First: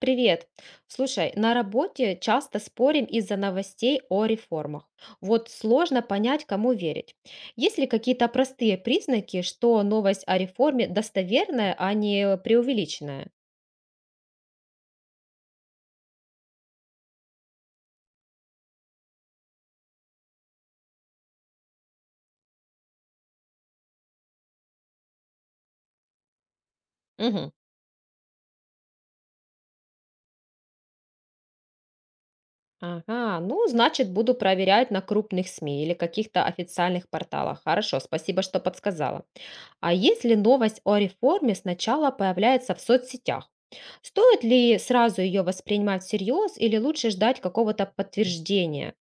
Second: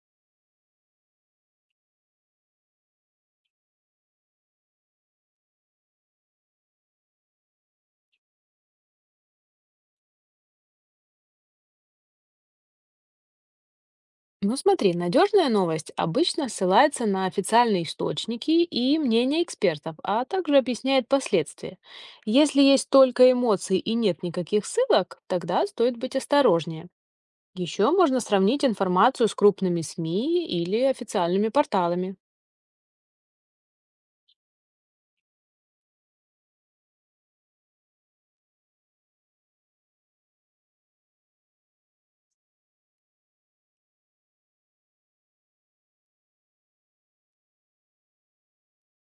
Привет. Слушай, на работе часто спорим из-за новостей о реформах. Вот сложно понять, кому верить. Есть ли какие-то простые признаки, что новость о реформе достоверная, а не преувеличенная? Ну смотри, надежная новость обычно ссылается на официальные источники и мнения экспертов, а также объясняет последствия. Если есть только эмоции и нет никаких ссылок, тогда стоит быть осторожнее. Мгм. Еще можно сравнить информацию с крупными СМИ или официальными порталами. Ага, ну, значит, буду проверять на крупных СМИ или каких-то официальных порталах. Хорошо, спасибо, что подсказала. А если новость о реформе сначала появляется в соцсетях? Стоит ли сразу ее воспринимать всерьез или лучше ждать какого-то подтверждения?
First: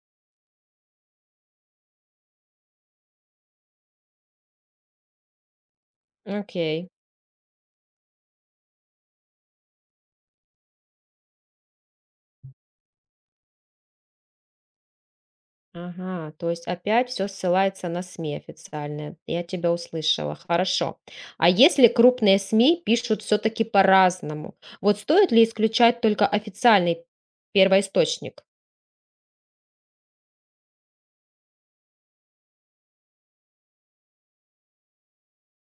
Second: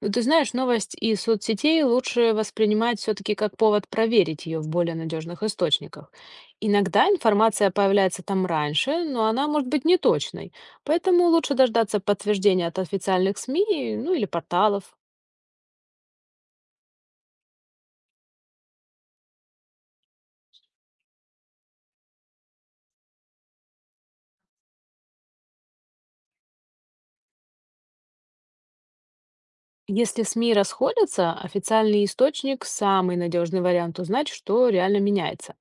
Ну, ты знаешь, новость из соцсетей лучше воспринимать все-таки как повод проверить ее в более надежных источниках. Окей. Иногда информация появляется там раньше, но она может быть неточной, поэтому лучше дождаться подтверждения от официальных СМИ, ну или порталов. Ага, то есть опять все ссылается на СМИ официальные. Я тебя услышала. Хорошо. А если крупные СМИ пишут все-таки по-разному? Вот стоит ли исключать только официальный первоисточник? Если СМИ расходятся, официальный источник– самый надежный вариант узнать, что реально меняется.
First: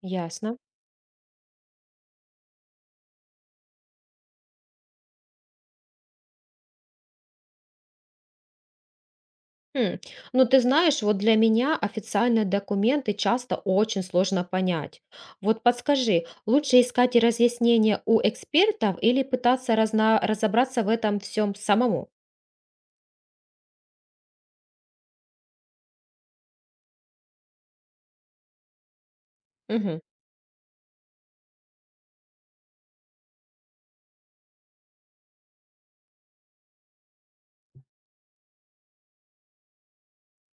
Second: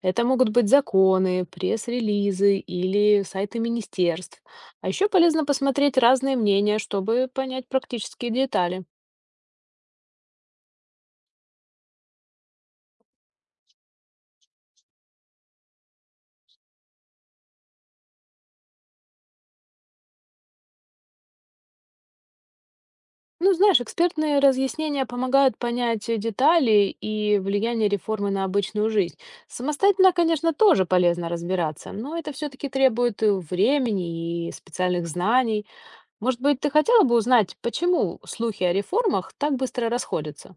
Это могут Ясно. быть законы, пресс-релизы или сайты министерств. А еще полезно посмотреть разные мнения, чтобы понять практические детали. Хм. Ну, ты знаешь, вот для меня официальные документы часто очень сложно понять. Вот подскажи, лучше искать разъяснения у экспертов или пытаться разобраться в этом всем самому? Ну, знаешь, экспертные разъяснения помогают понять детали и влияние реформы на обычную жизнь. Мгм. Самостоятельно, конечно, тоже полезно разбираться, но это все-таки требует времени и специальных знаний. Может быть, ты хотела бы узнать, почему слухи о реформах так быстро расходятся?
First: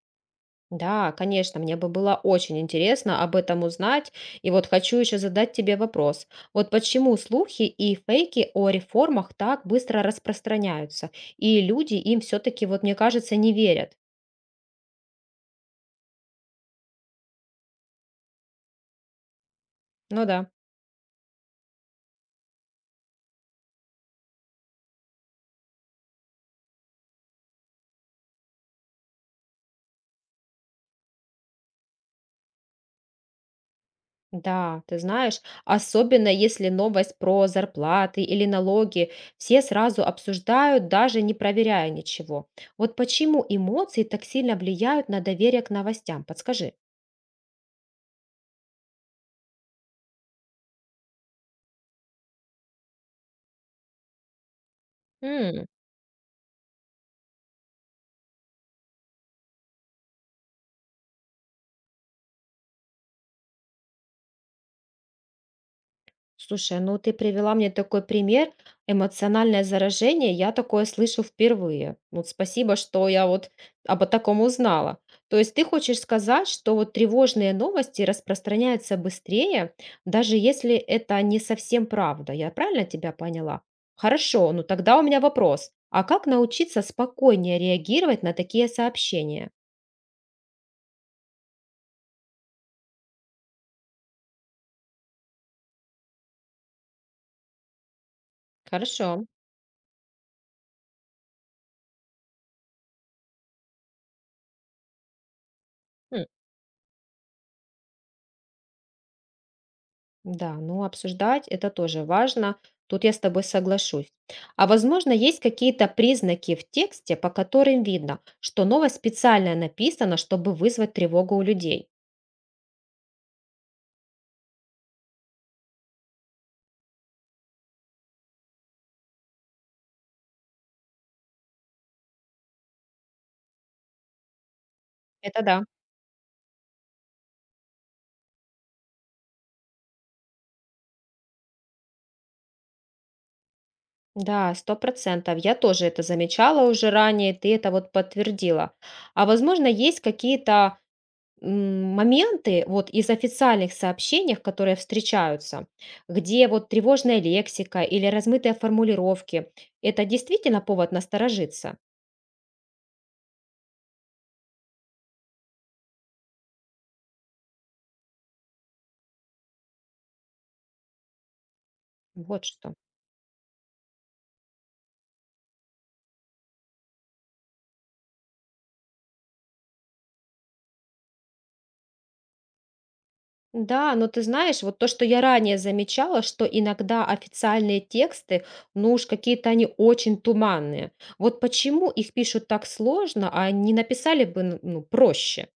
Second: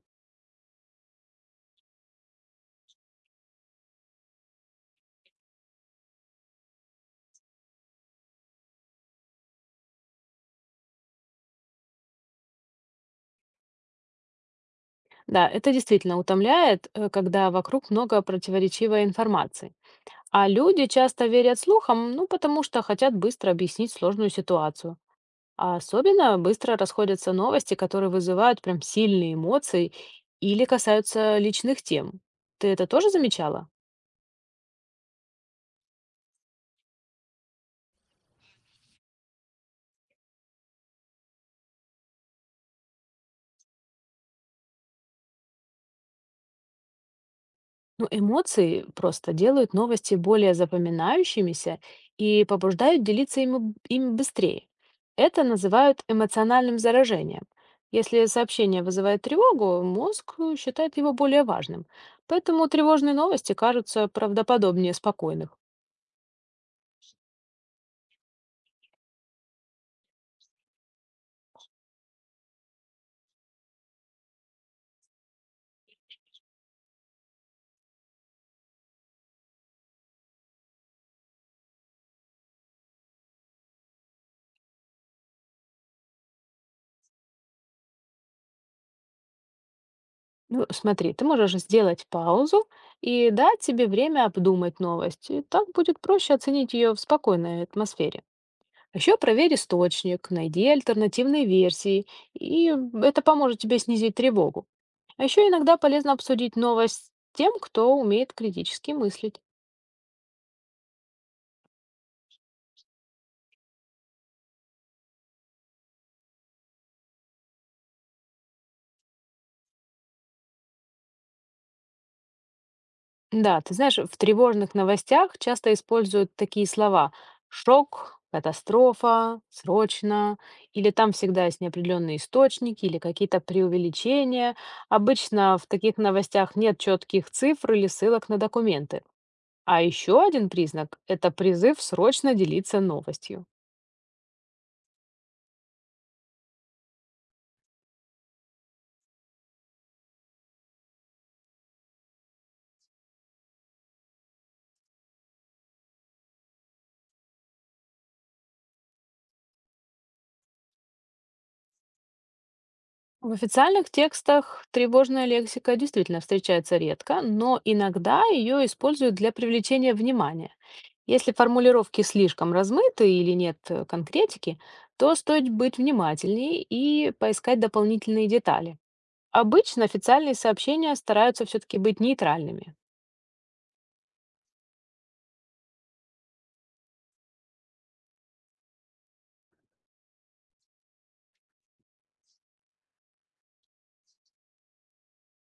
Да, конечно, мне бы было очень интересно об этом узнать. И вот хочу еще задать тебе вопрос. Вот почему слухи и фейки о реформах так быстро распространяются, и люди им все-таки, вот мне кажется, не верят? Да, это действительно утомляет, когда вокруг много противоречивой информации. Ну да. А люди часто верят слухам, ну, потому что хотят быстро объяснить сложную ситуацию. А особенно быстро расходятся новости, которые вызывают прям сильные эмоции или касаются личных тем. Ты это тоже замечала? Да, ты знаешь, особенно если новость про зарплаты или налоги, все сразу обсуждают, даже не проверяя ничего. Вот почему эмоции так сильно влияют на доверие к новостям? Подскажи. Ну, эмоции просто делают новости более запоминающимися и побуждают делиться ими им быстрее. Это называют эмоциональным заражением. Если сообщение вызывает тревогу, мозг считает его более важным. Поэтому тревожные новости кажутся правдоподобнее спокойных. Слушай, ну ты привела мне такой пример, эмоциональное заражение, я такое слышу впервые. Вот спасибо, что я вот об таком узнала. То есть ты хочешь сказать, что вот тревожные новости распространяются быстрее, даже если это не совсем правда. Я правильно тебя поняла? Хорошо, ну тогда у меня вопрос. А как научиться спокойнее реагировать на такие сообщения? Ну, смотри, ты можешь сделать паузу и дать себе время обдумать новость. И так будет проще оценить ее в спокойной атмосфере. Хорошо. Еще проверь источник, найди альтернативные версии, и это поможет тебе снизить тревогу. А еще иногда полезно обсудить новость с тем, кто умеет критически мыслить. Да, ну обсуждать это тоже важно. Тут я с тобой соглашусь. А возможно, есть какие-то признаки в тексте, по которым видно, что новость специально написана, чтобы вызвать тревогу у людей. Да, ты знаешь, в тревожных новостях часто используют такие слова: «шок», «катастрофа», «срочно», или там всегда есть неопределенные источники, или какие-то преувеличения. Это Обычно да. в таких новостях нет четких цифр или ссылок на документы. А еще один признак– это призыв срочно делиться новостью. Да, сто процентов. Я тоже это замечала уже ранее, ты это вот подтвердила. А возможно, есть какие-то моменты вот из официальных сообщений, которые встречаются, где вот тревожная лексика или размытые формулировки, это действительно повод насторожиться? В официальных текстах тревожная лексика действительно встречается редко, но иногда ее используют для привлечения внимания. Если формулировки Вот слишком что. размыты или нет конкретики, то стоит быть внимательнее и поискать дополнительные детали. Обычно официальные сообщения стараются все-таки быть нейтральными. Да, но ты знаешь, вот то, что я ранее замечала, что иногда официальные тексты, ну уж какие-то они очень туманные. Вот почему их пишут так сложно, а не написали бы, ну, проще?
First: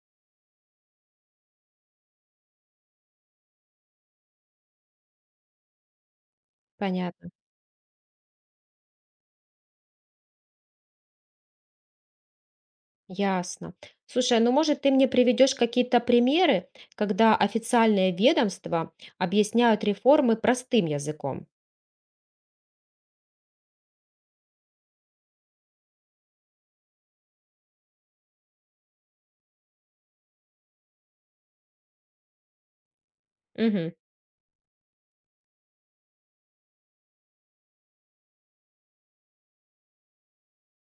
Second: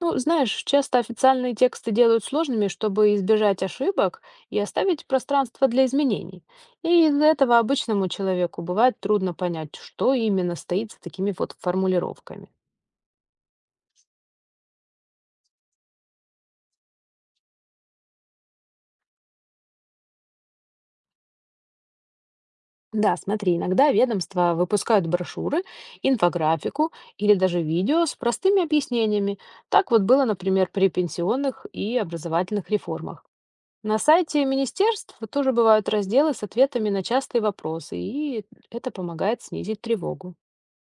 Ну, знаешь, часто официальные тексты делают сложными, чтобы избежать ошибок и оставить пространство для изменений. И из-за Понятно. этого обычному человеку бывает трудно понять, что именно стоит за такими вот формулировками. Ясно. Слушай, ну может ты мне приведешь какие-то примеры, когда официальные ведомства объясняют реформы простым языком? Да, смотри, иногда ведомства выпускают брошюры, инфографику или даже видео с простыми объяснениями. Так вот было, например, при пенсионных и образовательных реформах. Мгм. На сайте министерств тоже бывают разделы с ответами на частые вопросы, и это помогает снизить тревогу.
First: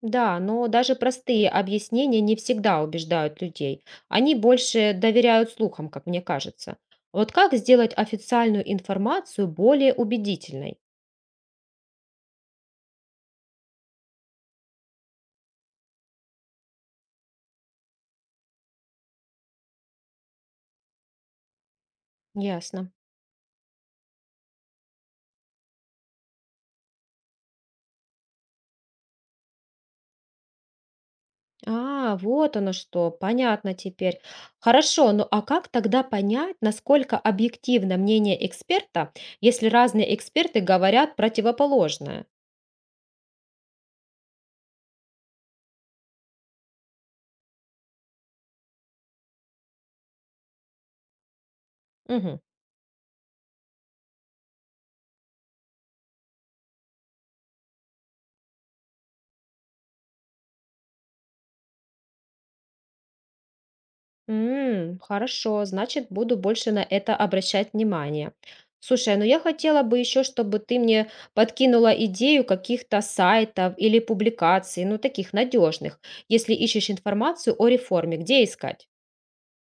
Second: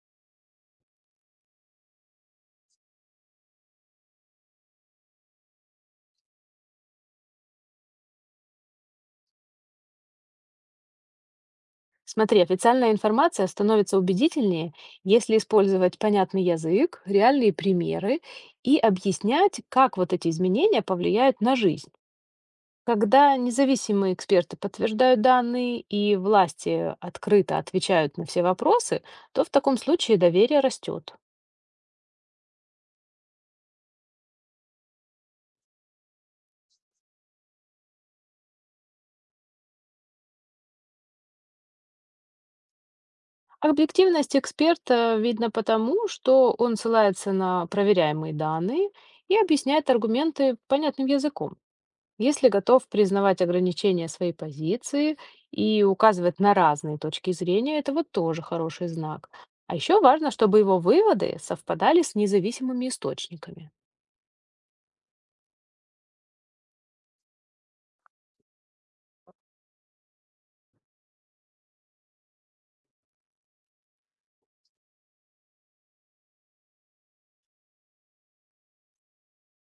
Да, но даже простые объяснения не всегда убеждают людей. Они больше доверяют слухам, как мне кажется. Вот как сделать официальную информацию более убедительной? Смотри, официальная информация становится убедительнее, если использовать понятный язык, реальные примеры и объяснять, как вот эти изменения повлияют на жизнь. Ясно. Когда независимые эксперты подтверждают данные и власти открыто отвечают на все вопросы, то в таком случае доверие растет. А, вот оно что, понятно теперь. Хорошо, ну а как тогда понять, насколько объективно мнение эксперта, если разные эксперты говорят противоположное? Объективность эксперта видно потому, что он ссылается на проверяемые данные и объясняет аргументы понятным языком. Мгм. Если готов признавать ограничения своей позиции и указывать на разные точки зрения, это вот тоже хороший знак. А еще важно, чтобы его выводы совпадали с независимыми источниками. М, хорошо, значит, буду больше на это обращать внимание. Слушай, а, ну я хотела бы еще, чтобы ты мне подкинула идею каких-то сайтов или публикаций, ну таких надежных, если ищешь информацию о реформе, где искать?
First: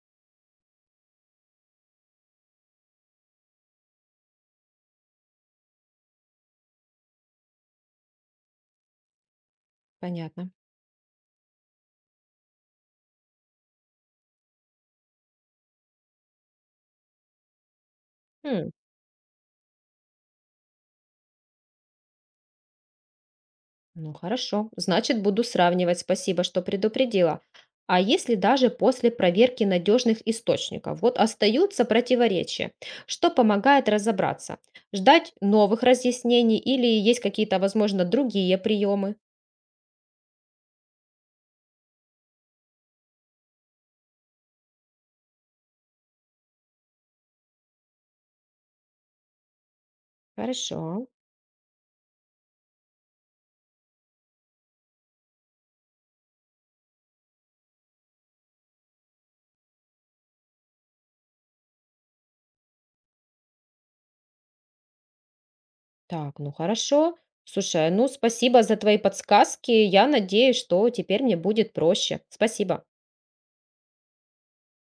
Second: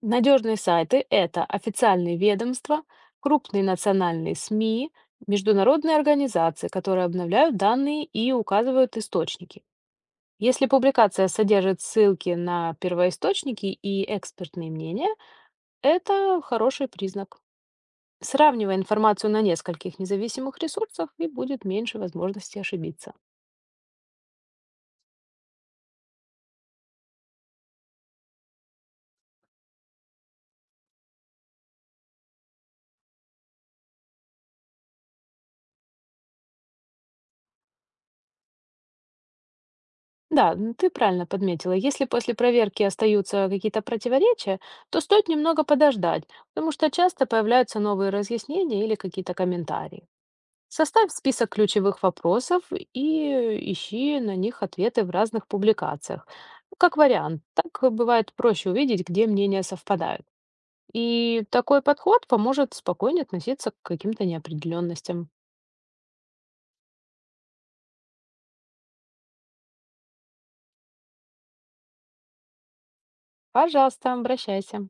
Надежные сайты– это официальные ведомства, крупные национальные СМИ, международные организации, которые обновляют данные и указывают источники. Понятно. Если публикация содержит ссылки на первоисточники и экспертные мнения, это хороший признак. М. Сравнивай информацию на нескольких независимых ресурсах и будет меньше возможности ошибиться. Ну хорошо, значит, буду сравнивать. Спасибо, что предупредила. А если даже после проверки надежных источников, вот остаются противоречия, что помогает разобраться? Ждать новых разъяснений или есть какие-то, возможно, другие приемы? Да, м, ты правильно подметила. Если после проверки остаются какие-то противоречия, то стоит немного подождать, потому что часто появляются новые разъяснения или какие-то комментарии. Хорошо. Составь список ключевых вопросов и ищи на них ответы в разных публикациях. Ну, как вариант, так бывает проще увидеть, где мнения совпадают. И такой подход поможет спокойнее относиться к каким-то неопределенностям. Так, ну хорошо. Слушай, ну спасибо за твои подсказки. Я надеюсь, что теперь мне будет проще. Спасибо. Пожалуйста, обращайся.